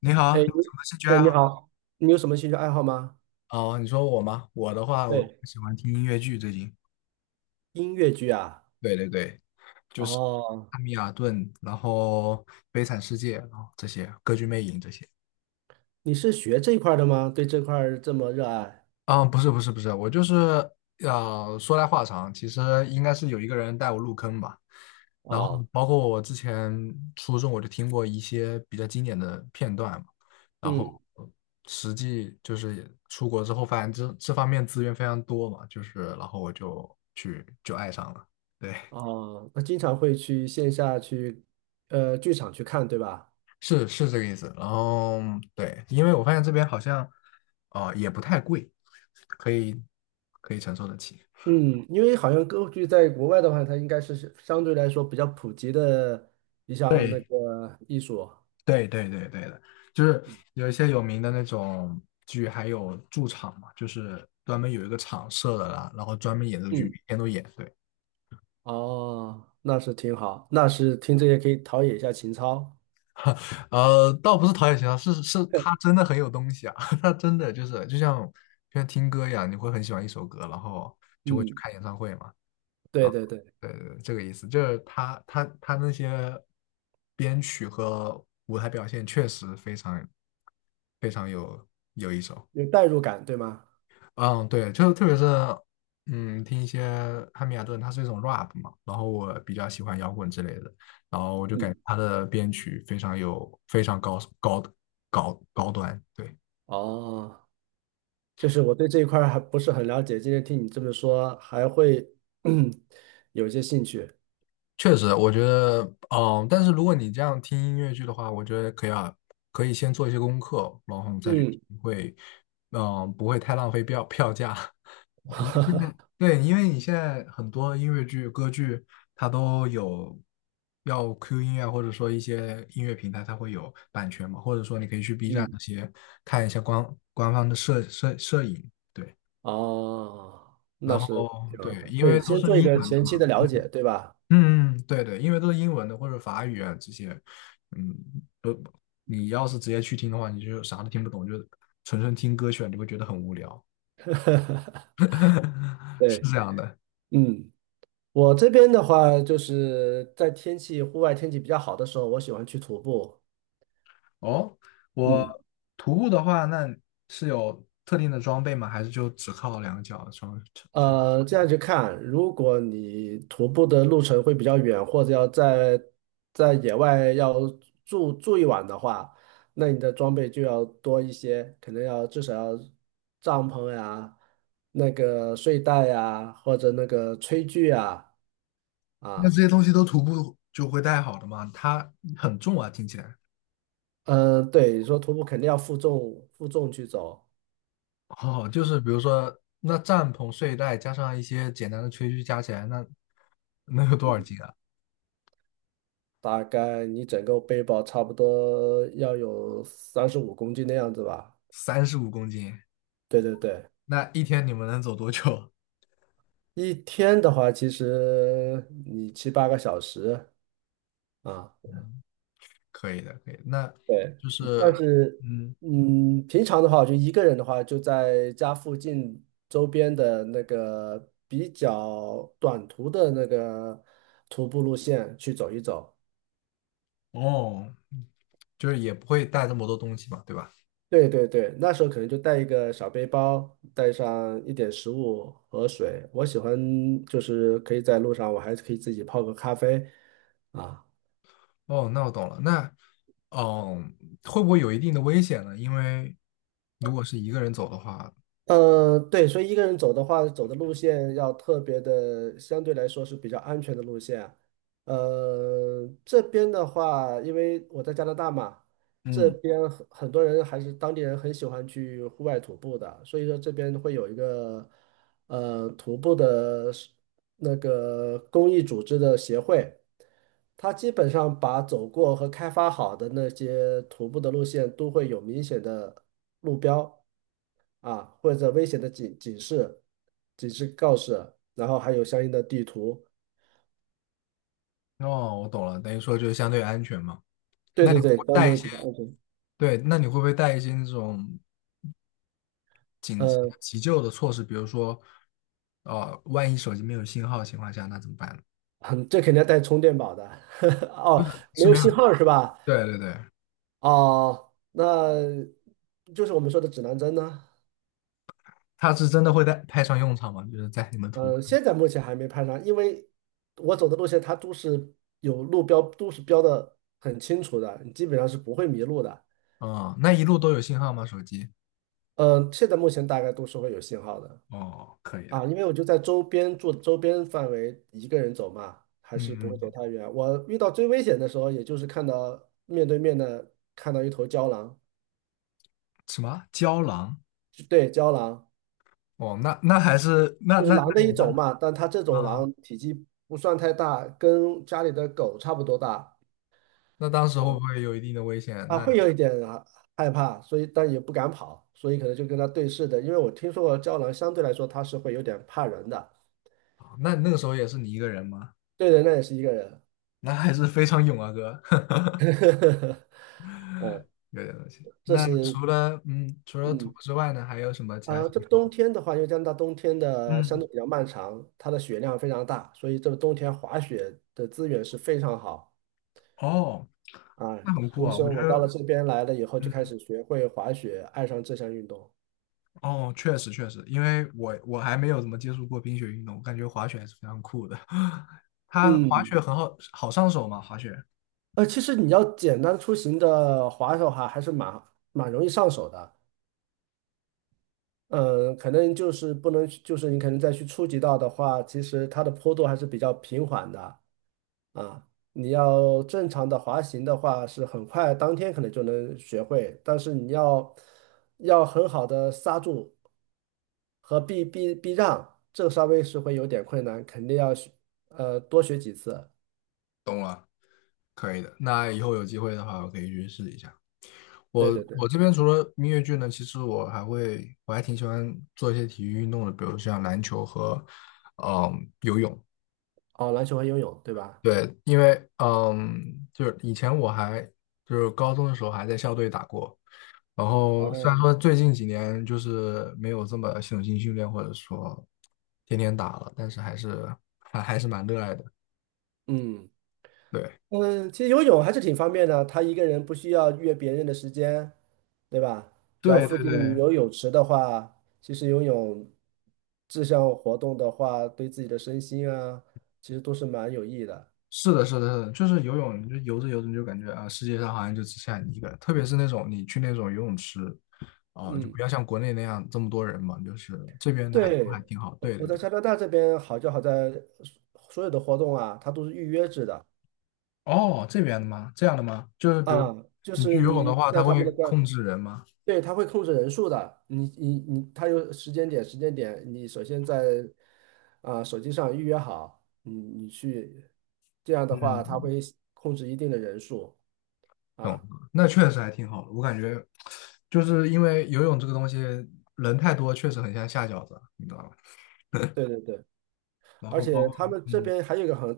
你好，你哎，有你什么兴趣哎，爱你好？好，你有什么兴趣爱好吗？哦，你说我吗？我的话，我对，喜欢听音乐剧，最近音乐剧啊。对对对，就是哦，《汉米尔顿》，然后《悲惨世界》，然后这些《歌剧魅影》这些。你是学这一块儿的吗？对这块儿这么热爱？啊，不是，我就是说来话长，其实应该是有一个人带我入坑吧。然后哦。包括我之前初中我就听过一些比较经典的片段嘛，然嗯。后实际就是出国之后发现这方面资源非常多嘛，就是然后我就去就爱上了，对，哦，那经常会去线下去，剧场去看，对吧？是这个意思。然后对，因为我发现这边好像啊、也不太贵，可以可以承受得起。嗯，因为好像歌剧在国外的话，它应该是相对来说比较普及的一项那对，个艺术。对对对对的，就是有一些有名的那种剧，还有驻场嘛，就是专门有一个场设的啦，然后专门演这个剧，每嗯。天都演。对，哦，那是挺好，那是听这些可以陶冶一下情操。倒不是陶冶情操，是他真的很有东西啊，他真的就是就像听歌一样，你会很喜欢一首歌，然后就会去嗯，看演唱会嘛。对啊，对对，对对，对这个意思，就是他那些编曲和舞台表现确实非常有一手。有代入感，对吗？嗯，对，就是特别是，嗯，听一些汉密尔顿，它是一种 rap 嘛，然后我比较喜欢摇滚之类的，然后我就感嗯。觉他的编曲非常非常端，对，哦，就是我对这一块儿还不是很了解，今天听你这么说，还会 有一些兴趣。确实，我觉得，嗯，但是如果你这样听音乐剧的话，我觉得可以啊，可以先做一些功课，然后再去嗯。听，会，嗯，不会太浪费票价。对，因为你现在很多音乐剧、歌剧，它都有要 Q 音乐，或者说一些音乐平台，它会有版权嘛，或者说你可以去 B 站嗯。那些看一下官方的摄影，对，哦，那然是后挺对，好的。因对，为都先是做一英个文的前嘛，期的了嗯，解，对吧？嗯，对对，因为都是英文的或者法语啊这些，嗯，都你要是直接去听的话，你就啥都听不懂，就纯纯听歌曲啊，你会觉得很无聊。是对。这样的。嗯，我这边的话，就是在户外天气比较好的时候，我喜欢去徒步。哦，我嗯。徒步的话，那是有特定的装备吗？还是就只靠两个脚穿？这样去看，如果你徒步的路程会比较远，或者要在野外要住一晚的话，那你的装备就要多一些，可能要至少要帐篷呀、那个睡袋呀，或者那个炊具呀。那这啊。些东西都徒步就会带好的吗？它很重啊，听起来。嗯。对，你说徒步肯定要负重去走，哦，就是比如说，那帐篷、睡袋加上一些简单的炊具加起来，那能有多少斤啊？大概你整个背包差不多要有35公斤的样子吧。35公斤，对对对。那一天你们能走多久？一天的话，其实你七八个小时啊。嗯，可以的，可以的。那对。就但是，是，嗯，嗯，平常的话，我就一个人的话，就在家附近周边的那个比较短途的那个徒步路线去走一走。哦，就是也不会带这么多东西嘛，对吧？对对对，那时候可能就带一个小背包，带上一点食物和水。我喜欢就是可以在路上，我还可以自己泡个咖啡啊。哦，那我懂了。那，嗯，会不会有一定的危险呢？因为如果是一个人走的话，对，所以一个人走的话，走的路线要特别的，相对来说是比较安全的路线。这边的话，因为我在加拿大嘛，这嗯，边很多人还是当地人很喜欢去户外徒步的，所以说这边会有一个。徒步的是那个公益组织的协会，它基本上把走过和开发好的那些徒步的路线都会有明显的路标啊，或者危险的警示、警示告示，然后还有相应的地图。哦，我懂了，等于说就是相对安全嘛。对那对你会不对，会相带一对些，比较安全。对，那你会不会带一些那种紧急呃，急救的措施？比如说，呃，万一手机没有信号的情况下，那怎么办呢？这肯定要带充电宝的。哦，没是有没有，信号是吧？对对对，哦，那就是我们说的指南针呢。它是真的会带派上用场吗？就是在你们途，现在目前还没攀上，因为我走的路线它都是有路标，都是标的很清楚的，你基本上是不会迷路的。啊、那一路都有信号吗？手机？嗯，现在目前大概都是会有信号的哦，可以的。啊。因为我就在周边住，周边范围一个人走嘛，还是不会嗯，走太远。我遇到最危险的时候，也就是看到面对面的看到一头郊狼。什么胶囊？就对，郊狼哦，那那还是那就是那狼的一种嘛，但它这种嗯，狼体积不算太大，跟家里的狗差不多大。那当时会不嗯会有一定的危险？那会有一点啊害怕，所以但也不敢跑，所以可能就跟他对视的。因为我听说过胶囊相对来说它是会有点怕人的。啊那那个时候也是你一个人吗？对人那也是一个人。那还是非常勇啊，哥，哦。有点东西。这那是除了嗯，除了徒嗯步之外呢，还有什么其他啊，兴趣这冬吗？天的话，因为加拿大冬天的相嗯，对比较漫长，它的雪量非常大，所以这个冬天滑雪的资源是非常好哦，啊。那很酷所以啊，我说觉我到得了这边来了以后，就开嗯，始学会滑雪，爱上这项运动。哦，确实确实，因为我还没有怎么接触过冰雪运动，我感觉滑雪还是非常酷的。它滑嗯。雪好上手嘛，滑雪。其实你要简单出行的滑手哈，还是蛮容易上手的。嗯，可能就是不能去就是你可能再去初级道的话，其实它的坡度还是比较平缓的啊。你要正常的滑行的话，是很快当天可能就能学会，但是你要很好的刹住和避让，这个稍微是会有点困难，肯定要多学几次。懂了，可以的。那以后有机会的话，我可以去试一下。我对对对。我这边除了音乐剧呢，其实我还挺喜欢做一些体育运动的，比如像篮球和，嗯，哦，篮球和游泳，对吧？对，因为嗯，就是以前我还就是高中的时候还在校队打过，然后虽然哦。说最近几年就是没有这么系统性训练或者说天天打了，但是还是蛮热爱的。嗯。对，嗯，其实游泳还是挺方便的，他一个人不需要约别人的时间，对吧？只要对附对近对，有泳池的话，其实游泳这项活动的话，对自己的身心啊，其实都是蛮有益的。是的，就是游泳，你就游着，你就感觉啊，世界上好像就只剩下你一个人，特别是那种你去那种游泳池，啊、就不嗯，要像国内那样这么多人嘛，就是这边的还都对，还挺好。我对我对在对，加拿大这边好就好在所有的活动啊，它都是预约制的哦，这边的吗？这样的吗？就是比如啊。就你去是游泳的你话，它在他会们的官。控制人吗？对，它会控制人数的。你，它有时间点，你首先在手机上预约好，你去，这样的话，它嗯，会控制一定的人数懂了，啊。那确实还挺好的。我感觉就是因为游泳这个东西人太多，确实很像下饺子，你知道吧？对对对。然而后包且括他们这嗯，边还有一个很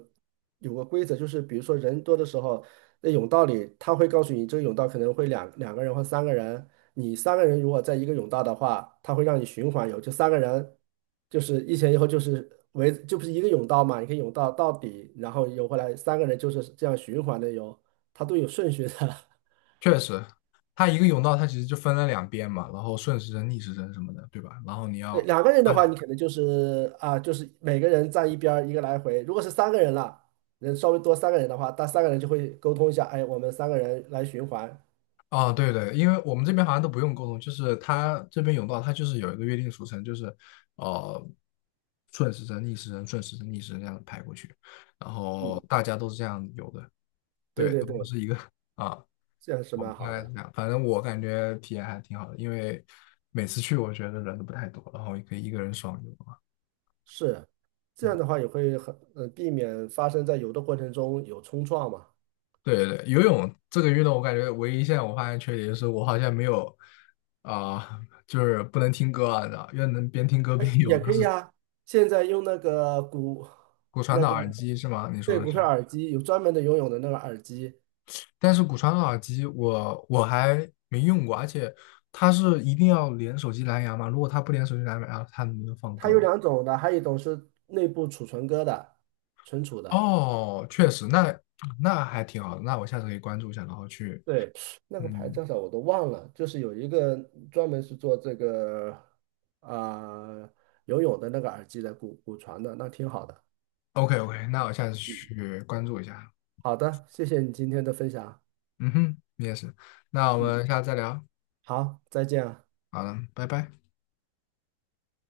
有个规则，就是比如说人多的时候，那甬道里他会告诉你，这个甬道可能会两个人或三个人，你三个人如果在一个甬道的话，他会让你循环游，就三个人就是一前一后就是围，就不是一个甬道嘛，你可以甬道到底，然后游回来，三个人就是这样循环的游，他都有顺序的。确实，它一个甬道，它其实就分了两边嘛，然后顺时针、逆时针什么的，对吧？然后你要两个人的按话，哪？你可能就是啊，就是每个人站一边儿，一个来回。如果是三个人了，人稍微多三个人的话，那三个人就会沟通一下，哎，我们三个人来循环。哦，对对，因为我们这边好像都不用沟通，就是它这边甬道，它就是有一个约定俗成，就是呃顺时针、逆时针、顺时针、逆时针这样排过去，然后嗯，大家都是这样游的，对对，对都不对，是一个啊，这样是我们蛮大好概是的。这样，反正我感觉体验还挺好的，因为每次去我觉得人都不太多，然后也可以一个人爽游啊。是，这样嗯的话也会很，避免发生在游的过程中有冲撞嘛。对对对，游泳这个运动，我感觉唯一现在我发现缺点就是我好像没有啊、就是不能听歌啊，你知道，要能边听歌哎，边游，也那可是以啊。现在用那个骨，骨传那导个耳机是吗？你说对的骨是？髓耳机，有专门的游泳的那个耳机，但是骨传导耳机我还没用过，而且它是一定要连手机蓝牙吗？如果它不连手机蓝牙，它能不能放它歌有呢？两种的，还有一种是内部储存歌的，存储的。哦，确实，那那还挺好的，那我下次可以关注一下，然后去，对，那个牌嗯叫啥我都忘了，就是有一个专门是做这个啊、游泳的那个耳机的骨传的，那挺好的。，OK OK，那我下次嗯，去关注一下。好的，谢谢你今天的分享。嗯哼，你也是，那我嗯，们下次再聊。好，再见啊。好了，拜拜。